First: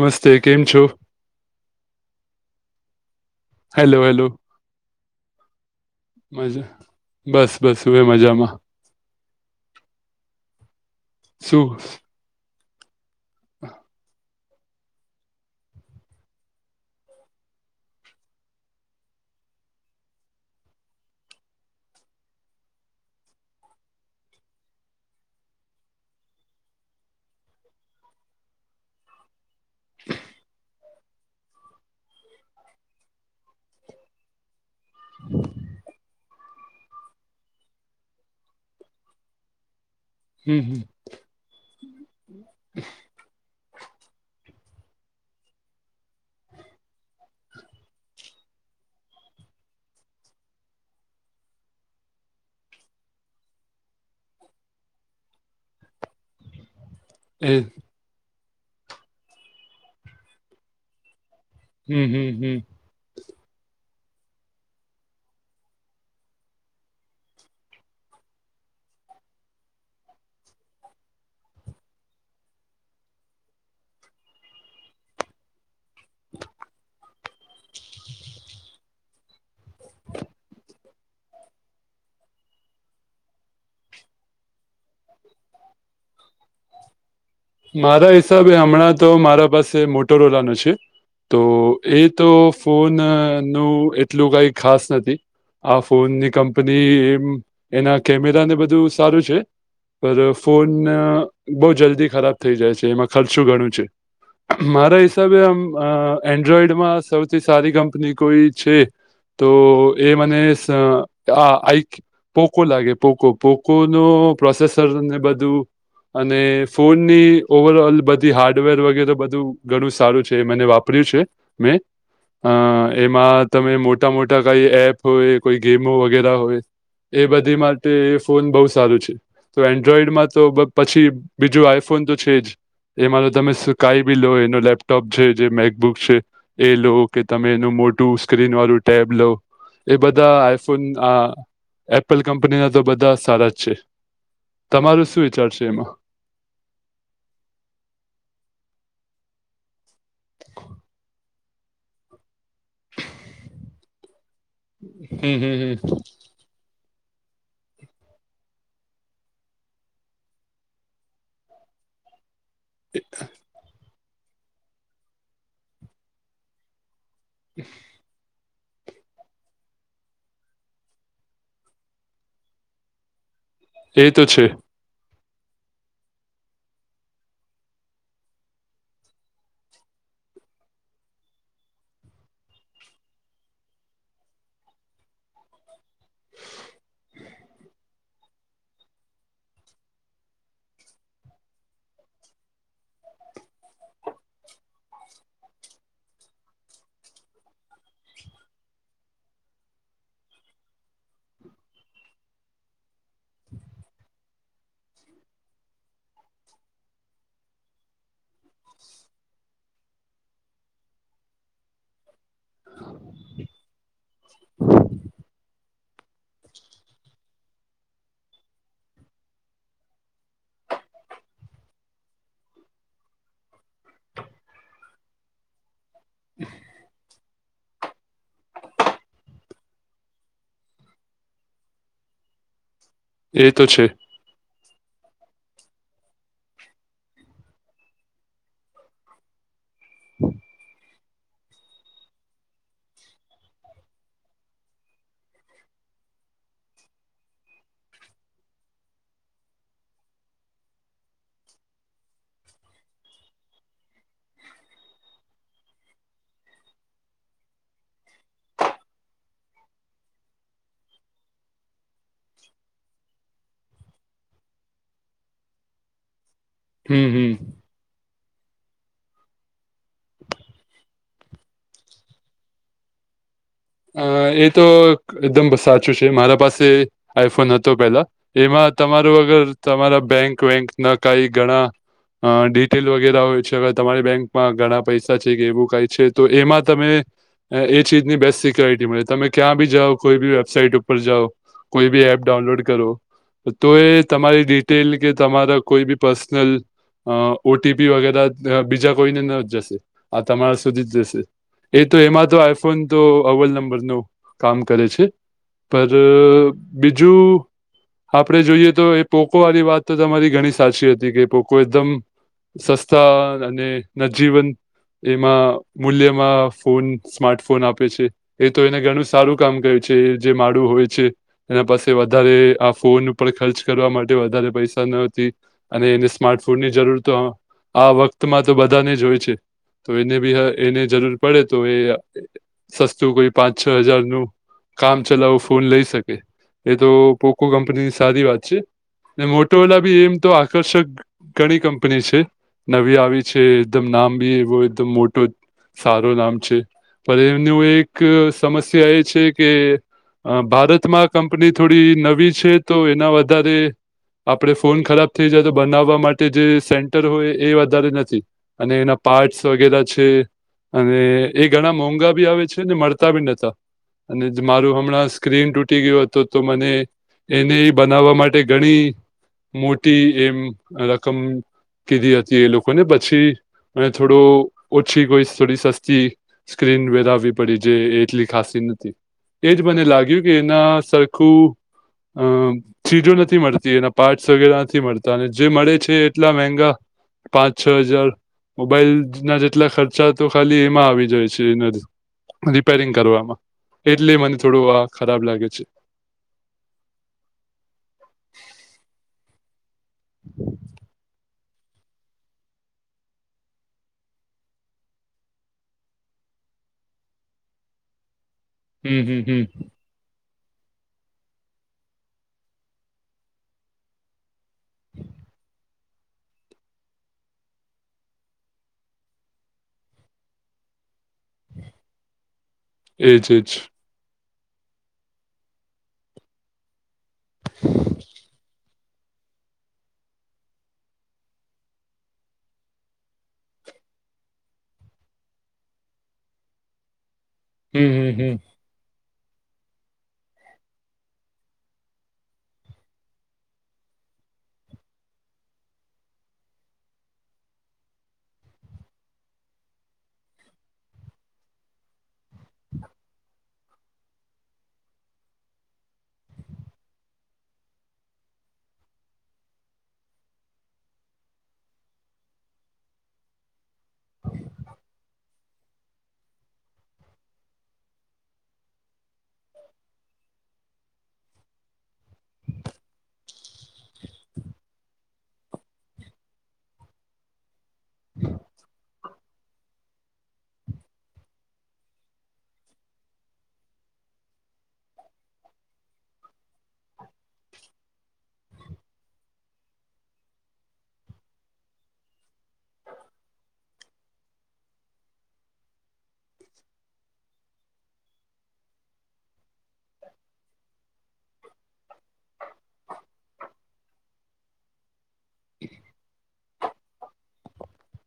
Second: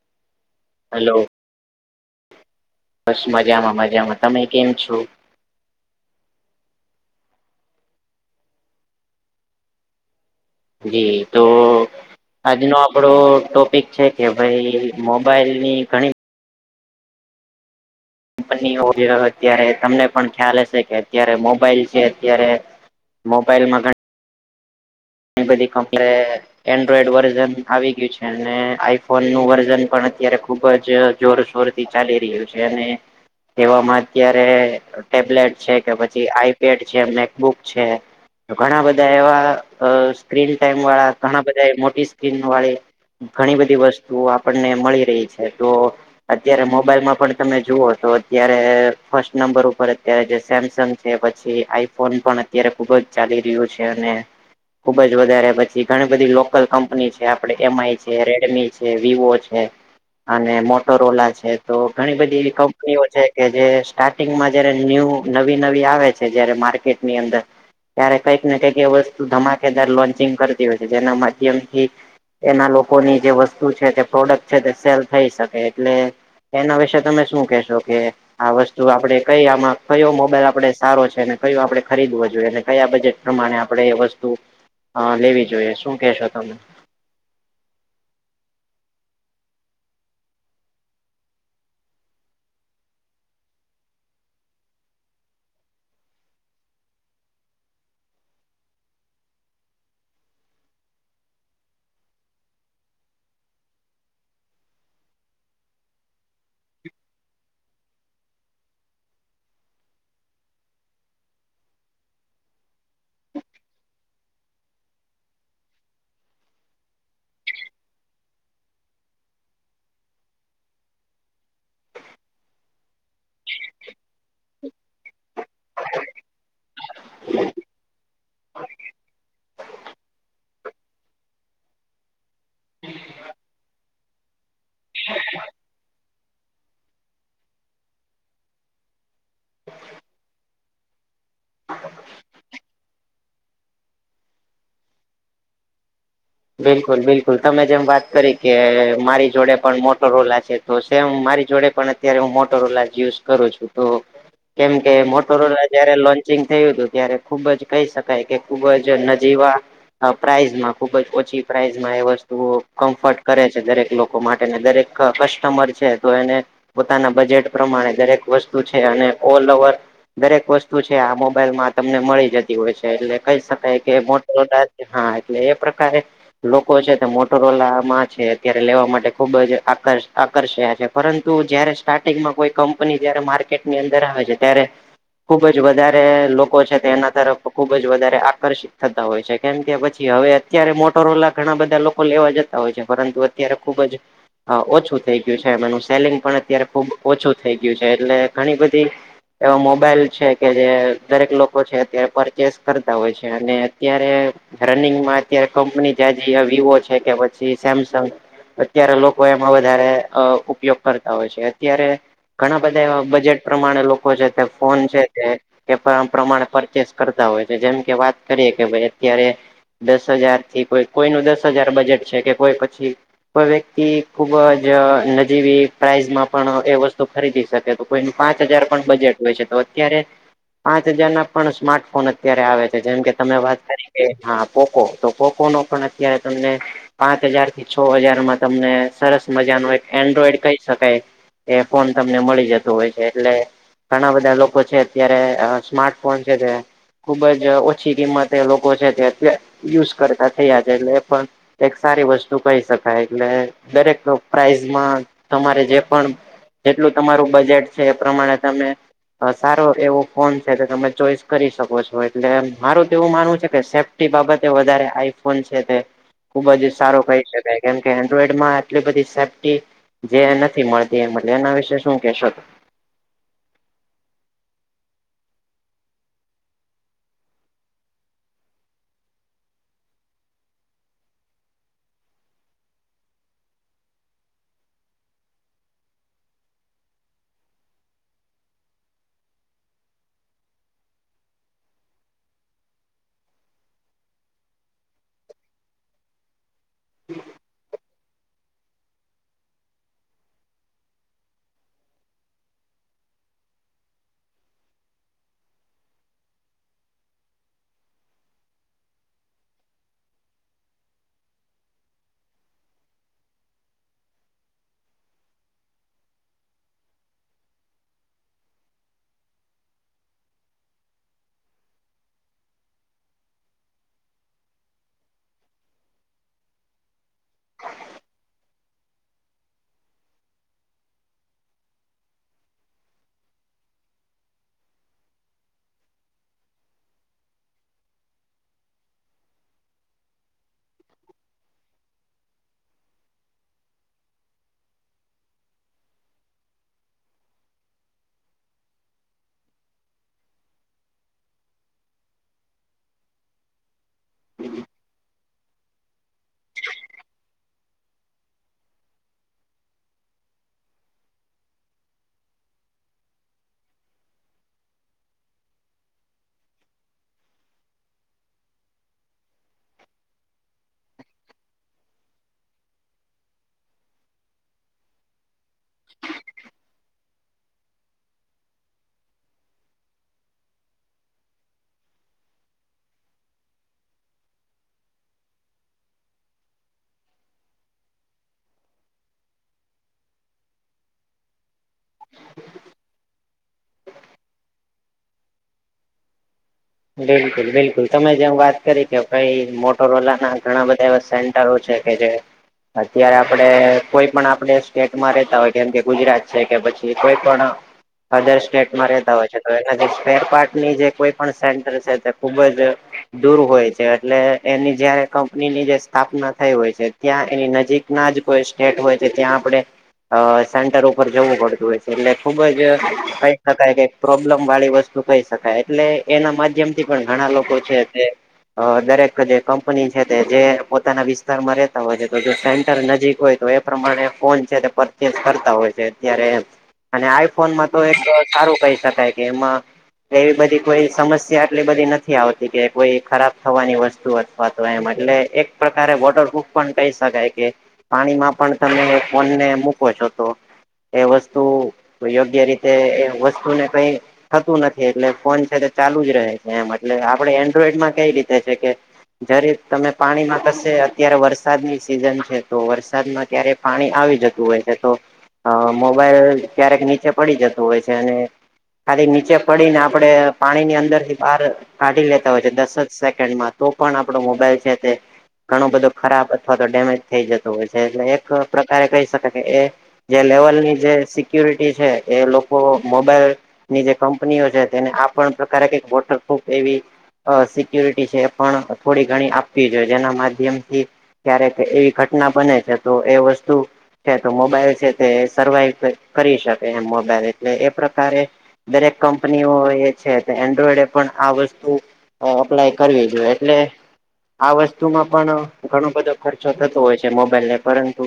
નમસ્તે કેમ છો હલો બસ મજામાં હેલો મજામાં હેલો તમે કેમ છો મજા બસ બસ હુંબી મજામાં. જી તો શું આજનો આપડો ટોપિક છે કે ભાઈ મોબાઈલ ની ઘણી કંપની ઓ અત્યારે તમને પણ ખ્યાલ હશે કે અત્યારે મોબાઈલ છે અત્યારે મોબાઈલ માં ઘણા [unintelligible] બધી કમપ્લે એન્ડ્રોઈડ વર્ઝન આવી ગયું છે આઈફોન નું વર્ઝન પણ અત્યારે ખુબ જ જોરશોર થી ચાલી રહ્યું છે અને તેવામાં અત્યારે ટેબલેટ છે કે પછી આઈપેડ છે મેકબુક છે ઘણા બધા એવા અ સ્ક્રીન હમ હમ ટાઈમ વાળા ઘણા બધા એ મોટી સ્ક્રીન વાળી ઘણી બધી વસ્તુ આપણને મળી રહી છે તો અત્યારે મોબાઈલમાં પણ તમે જુઓ તો અત્યારે ફર્સ્ટ નંબર ઉપર અત્યારે જે સેમસંગ ને પછી આઈફોન પણ અત્યારે ખુબ જ ચાલી રહ્યો છે અને ખુબ જ વધારે પછી ઘણી બધી લોકલ કંપની છે આપડે એ એમઆઈ ને રેડમી છે વિવો છે અને મોટો રોલા છે તો હમ ઘણી હમ બધી હમ એવી કં નીઓ કે જે સ્ટાર્ટિંગમાં જયારે ન્યૂ નવી નવી આવે છે જયારે માર્કેટની અંદર ત્યારે કંઈક ને કંઈક એ વસ્તુ ધમાકેદાર લોન્ચિંગ કરતી હોય છે જેના માધ્યમથી એના લોકોની જે વસ્તુ છે તે પ્રોડક્ટ છે તે સેલ થઈ શકે એટલે એના વિશેે તમે શું કેશો કે આ વસ્તુ આપડે કઈ આમાં કયો મોબાઈલ આપડે સારો છેને કયો આપડે ખરીદવો જોઈ ને કયા બજેટ પ્રમાણે આપણે એ વસ્તુ હા લેવી જોઈએ શું કેશો તમે મારા હિસાબે હમણાં તો મારા પાસે મોટો રોલા નો છે. તો એ તો ફોન નું એટલું કઈ ખાસ નથી. આ ફોનની કંપની એમ એના કેમેરા ને બધું સારું છે. પર ફોન બહુ જલ્દી ખરાબ થઈ જાય છે એમાં ખર્ચો ઘણો છે. મારા હિસાબે આમ અ એન્ડ્રોઈડમાં સૌથી સારી કંપની કોઈ છે તો એ મને સ આ આઈ ક પોકો લાગે પોકો પોકો નો પ્રોસેસર ને બધું અને ફોન ની ઓવર ઓલ બધી હાર્ડવેર વગેરે બધું ઘણું સારું છે એ મને વાપર્યું છે. મેં અહ એમાં તમે મોટા મોટા કઈ એપ હોય કોઈ ગેમો વગેરા હોય. એ બધી માટે એ ફોન બહુ સારું છે. તો એન્ડ્રોઈડમાં તો પછી બીજું આ ફોન તો છે જ એમાં તો તમે સ કાય બી લો એનો લેપટોપ છે જે મેકબુક છે એ લો કે તમે એનું મોટું સ્ક્રીન વાળું ટેબ લો એ બધા આઈફોનઆ એપલ કંપનીના તો બધા સારા જ છે. તમારુ શું વિચાર છે એમાં? બિલકુલ બિલકુલ તમે જેમ વાત કરી કે મારી જોડે પણ મોટો રોલા છે તો સેમ મારી જોડે પણ અત્યારે હું મોટો રોલાજ યુઝ કરું છું. કેમ કે હમ હમ મોટોરોલા જયારે હમ લોન ચેનજ થયું હતું ત્યારે ખુબ જ કહી શકાય કે ખુબ જ એના જેવા અહ પ્રાઈઝમાં ખુબ જ ઓછી પ્રાાઈઝમાં એ વસ્તુઓ કમ્ફર્ટ કરે છે દરેક લોક કો માટે ને દરેક કસ્ટમર છે તો એને પોતાના બજેટ પ્રમાણે દરેક વસ શું છે અને ઓલ ઓવર દરેક વસ્તુ છે આ મોબાઈલ માં તમને મળી જતી હોય છે એટલે કઈ શક કઈ કે એ તો મોટો છે રોલા હા એટલે એ પ્રકારે લોકો છે તે મોટોરોલા માં છે અત્યારે લેવા માટે ખુબ જ આકાર આકર્ષા છે. પરંતુ જયારે સ્ટાર્ટિંગમાં કોઈ કંપની જયારે માર્કેટની અંદર આવે છે ત્યારે ખુબ જ વધાર એ લોકો છે તે એના તરફ ખુબ જ વધારે આકર્ષિત થતા હોય છે કેમ કે પછી હવે અત્યારે મોટ મોટોરોલા ઘણા બધા લોકો લેવા જતા હોય છે પરંતુ અત્યારે ખુબ જ હા, ઓછું થઈ ગયું છે એમ સેલિંગ પણ અત્યારે ખુબ ઓછું થઈ ગયું છે એટલે ઘણી બધી એવા મોબાઈલ છે કે જે દરેક લોકો છે અત્યારે પરચેસ કરતા હોય છે અને અત્યારે રનિંગમાં અત્યારે કંપની જાજી વિવો છે કે પછી સેમસંગ અત્યારે લોકો એમાં વધારે અહ ઉપયોગ કરતા હોય છે અત્યારે ઘણા બધા એવા બજેટ પ્રમાણે લોકો છે તે ફોન છે તે કે આ પ્રમાણે પરચેસ કરતા હોય છે જેમ કે વાત કરીએ કે ભાઈ અત્યારે દસ હજાર થી કોઈ કોઈ નું દસ હજાર બજેટ છે કે કોઈ પછી કોઈ વ્યક્તિ ખુબ જ અહ નજીવી પ્રાઈઝમાં પણ એ વસ્તુ ખરીદી શકે કોઈનું પાંચ હજાર પણ બજેટ હોય છે તો અત્યારે પાંચ હજાર ના પણ સ્માર્ટફોન અત્યારે આવે છે જેમ કે તમે એ વાત તો છે કરી કે હા પોકો તો પોકો નો પણ અત્યારે તમને પાંચ હજાર થી છો હજાર માં તમને સરસ મજા નો એક એન્ડ્રોઈડ કહી શકાય એ ફોન તમને મળી જતું હોય છે એટલે ઘણા બધા લોકો છે અત્યારે અહ સ્માર્ટફોન છે તે ખુબ જ અહ ઓછી કિંમતે લોકો છે જે અત યુઝ કરતા થયા છે એટલે એ પણ એક સારી વસ્તુ કહી શકાય એટલે દરેક પ્રાઈઝમાં તમારે જે પણ જેટલું તમારું બજેટ છે એ પ્રમાણે તમે અહ સારો એવો ફોન છે કે તમે ચોઈસ કરી શકો છો એટલે મારું તો એવું માનવું છે કે સે તે બાબતે વધારે આઈફોન છે તે ખુબ જ સારો હમ કહી હમ શકાય. કેમ કે એન્ડ્રોઈડ માં આટલી બધી સેફ્ટી જે નથી મળતી એ એના વિશે શું કેહેશો અહ એ તો એકદમ સાચું છે મારા પાસે આઈફોન હતો પેલા એમાં તમારું વગર તમારા બેંક વેંક ના કઈ ઘણા અહ ડિટેલ વગેરે હોય છે અ તમારી બેંકમાં ઘણા પૈસા છે કે એવું કાય છે તો એમાં તમે એ ચીજની બેસ્ટ સી ક્લિયરિટી મળે. તમે ક્યાં બી જાઓ કોઈ બી વેબસાઈટ ઉપર જાઓ કોઈ બી એપ ડાઉનલોડ કરો તો એ તમારી ડિટેલ કે તમારા કોઈ બી પર્સનલ અહ ઓ ટી પી વગેરે અહ બીજા કોઈને ન જશે આ તમારા સુધી જ જશે. એ તો એમાં તો આઈફોન તો અવલ નંબરનું કામ કરે છે. પર અહ બીજું આપણે જોઈએ તો એ પોકો વાળી વાત તો તમારી ઘણી સાચી હતી કે પોકો એકદમ. સસ્તા અને નજીવન. એમાં મૂલ્યમાં ફોન સ્માર્ટ ફોન આપે છે. એ તો એને ઘણું સારું કામ કર્યું છે, એ જે માડું હોય છે. એના પાસે વધારે આ ફોન ઉપર ખર્ચ કરવા માટે વધારે પૈસા નતી. અને એને સ્માર્ટફોન ની જરૂર તો આ વખતમાં તો બધાને જ હોય છે. તો એને બી એને જરૂર પડે તો એ સસ્તું કોઈ પાંચ છ હજાર નું. કામ ચલાવો ફોન લઈ શકે એ તો પોકો કંપનીની સારી વાત છે. મોટોવાલા [unintelligible] એમ તો આકર્ષક. ઘણી કંપની છે, નવી આવી છે એકદમ નામ બી એવો એકદમ મોટો. સારું નામ છે, પણ એમનું એક સમસ્યા એ છે, કે. અ ભારતમાં કંપની થોડી નવી છે, તો એના વધારે. આપડ ફોન ખરાબ થઇ જાય તો બનાવવા માટે જે સેન્ટર હોય એ વધારે નથી. અને એના પાર્ટસ વગેરે છે, અને એ ઘણા મોંઘા ભી આવે છે. ને મળતા બી નતા અને મારું હમણાં સ્ક્રીન તૂટી [unintelligible] હતો તો મને. એને બનાવવા માટે ઘણી મોટી એમ રકમ. કીધી હતી એ લોકોને પછી મે થોડું. ઓછી કોઈ થોડી સસ્તી સ્ક્રીન [unintelligible] પડી જે એટલી ખાસ નથી એજ મને લાગ્યું કે એના સરખું. [unintelligible] ચીજો નથી મળતી એના પાર્ટસ વગેરે નથી મળતા અને જે મળે છે, એટલા મંગા. પાંચ છ હજાર મોબાઈલ ના જેટલા ખર્ચા તો ખાલી એમાં આવી જાય છે, એનાથી. રિપેરિંગ કરવામાં એટલે મને થોડું આ ખરાબ લાગે છે. બિલકુલ બિલકુલ તમે જેવ વાત કરી કે કઈ મોટરવાલા ના ઘણા [unintelligible] [unintelligible] છે, કે જે. અત્યારે આપડે કોઈ પણ આપડ સ્ટેટમાં રેતા હોય કેમ કે ગુજરાત છે, કે પછી કોઈ પણ. અધર સ્ટેટમાં હમ રહેતા હમ હોય છે, હમ તો એ જે [unintelligible] પાર્ટની જે કોઈ પણ સે. તે ખુબ જ દૂર હોય છે, એટલે એની જયારે કંપનીની જે સ્થાપના થઈ હોય છે, ત્યાં એની નજીક ના જ કોઈ સ્ટેટ હોય છે, ત્યાં આપડણે. અ સેન્ટર ઉપર જવું પડતું હોય છે, એટલે ખુબ જ એજ કહી એજ શકાય કે. પ્રોબ્લેમ વાળી વસ્તુ કહી શકાય એટલે એના માધ. પણ ઘણા લોકો છે, તે દરેક કંપની છે, જે પોતાના વિસ્તારમાં રેતા હોય છે, તો જો સેન્ટર નજીક હોય તો એ પ્રમાણે ફોન છે. પરચેસ કરતા હોય છે, અત્યારે એમ. અને આઈફોનમાં તો હમ એક હમ હમ સારું કહી સકાઈ કે એમા એવી બધી કોઈ સમસ્યા. [unintelligible] બધી નથી આવતી કે કોઈ ખરાબ થવાની વસ્તુ અથવા તો એમ એટલે એક. પ્રકારે વોટરપ્રૂફ પણ કહી શકાય કે? પાણીમાં પણ તમે ફોનને મૂકો છો તો. એ વસ્તુ અયોગ્ય રીતે, એ વસ્તુને કઈ? થતું નથી એટલે ફોન છે, તે ચાલુ જ રહે છે, એમ એટલે આપડે એન્ડ્રોઈડમાં કઈ રીતે છે, કે. જ્યારે તમે પાણીમાં તશે અત્યારે વરસાદની સિઝન છે, તો વરસાદમાં કયારે. પાણી આવી જતું હોય છે, તો અ મોબાઈલ ક્યારેક નીચે પડી જતું હોય છે, અને. ખાલી નીચે પડીને આપડે પાણીની અંદરથી. બાર કાઢી લેતા હોય છે, દસ જ સેકેન્ડમાં તો પણ આપડો મોબાઈલ છે, તે. ઘણું બધું ખરાબ અથવા તો ડેમેજ થઈ જતું હોય છે, એટલે એક પ્રકારે કહી શકાય કે એ. જે લેવલની જે સિક્યુરિટી છે, એ લોકો મોબાઈલ. ની જે કંપનીઓ છે, તેને આ પણ પ્રકારે કઈક વોટરપ્રૂફ એવી. અ સિક્યુરિટી છે, એ પણ થોડી ઘણી આપવી જોઈએ જેના માધ્યમથી. ક્યારેક એવી ઘટના બને છે, તો એ વસ્તુ. છે, તો મોબાઈલ સે તે સર્વાઈવ કર કરી શકે એમ મોબાઈલ એટલે એ પ્રકારે. દરેક કંપનીઓ એ છે, તે એન્ડ્રોઈડ એપ પણ આ વસ્તુ અ અપ્લાય કરવી જોઈએ એટલે આ વસ્તુમાં પણ ઘણો બધો ખર્ચો થતો હોય છે, મોબાઈલને પરંતુ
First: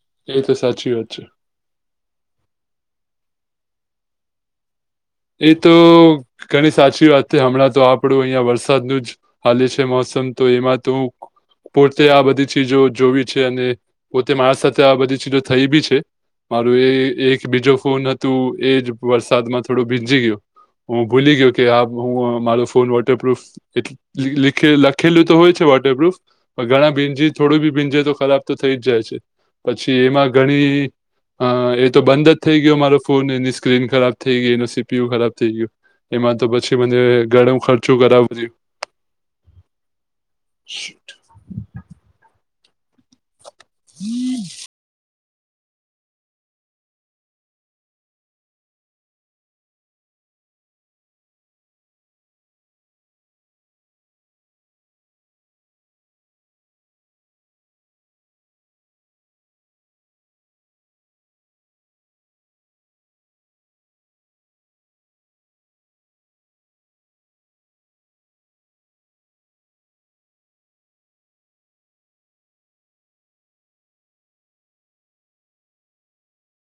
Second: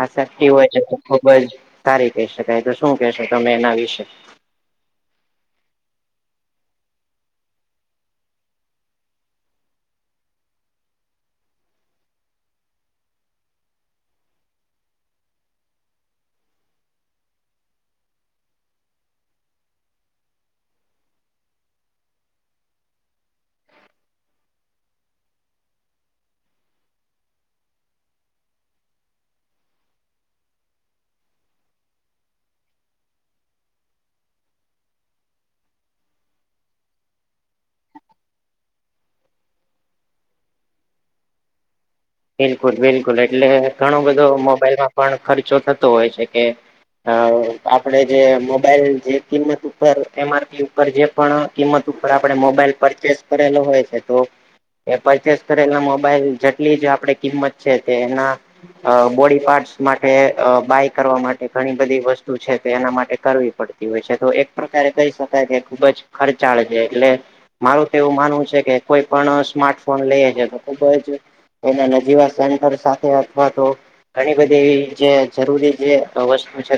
આ એ સેફટી હોય છે, સાચી તો વાત ખુબ જ સારી કહી શકાય તો શું કેશો તમે એના વિશે? એ તો ઘણી સાચી વાત તે હમણાં તો આપણું અહિયાં વરસાદનું જ હાલી છે, મોસમ તો એમાં તુ પોતે આ બધી ચીજો જોવી છે, અને પોતે મારા સાથે આ બધી ચીજો થઈ બી છે. મારું એ એક બીજો ફોન હતુ એજ વરસાદમાં થોડો ભીજી ગીયો હું ભૂલી ગયો કે આ, હું મારો ફોન વોટરપ્રૂફ એટ લીખે લખેલું તો હોય છે, વોટરપ્રુફ ઘણા ભીંજી થોડું બી ભીંજે તો ખરાબ તો થઈ જ જાય છે, પછી એમાં ઘણી હ, એ તો બંધ જ થઈ ગીયો મારો ફોન એની સ્ક્રીન ખરાબ થઈ થઈ ગઈ એનું સીપીયું ખરાબ થઈ ગયું એમાં તો પછી મને ધણુ ખર્ચું કરાવું શિટ બિલકુલ, બિલકુલ એટલે ઘણો બધો મોબાઈલમાં પણ ખર્ચો થતો હોય છે કે હ, આપડે જે મોબાઈલ જે કિંમત ઉપર એમઆરપી ઉપર જે પણ કિંમત ઉપર આપણે મોબાઈલ પરચેસ કરેલો હોય છે, તો એ પરચેસ કરેલા મોબાઈલ જેટલી જ આપણે કિંમત છે, તે એના અ બોડી પાર્ટસ માટે અ બાય કરવા માટે ઘણી બધી વસ્તુ છે, તે એના માટે કરવી પડે તી હોય છે, તો એક પ્રકારે કહી શકાય કે ખુબ જ ખર્ચાળ છે, એટલે મારું તો એવું માનવું છે કે, કોઈ પણ સ્માર્ટફોન લઈએ છે, તો ખુબ જ એના નજીવા સેન્ટર સાથે અથવા તો ઘણી બધી જે જરૂરી જે અવસ્તુ છે.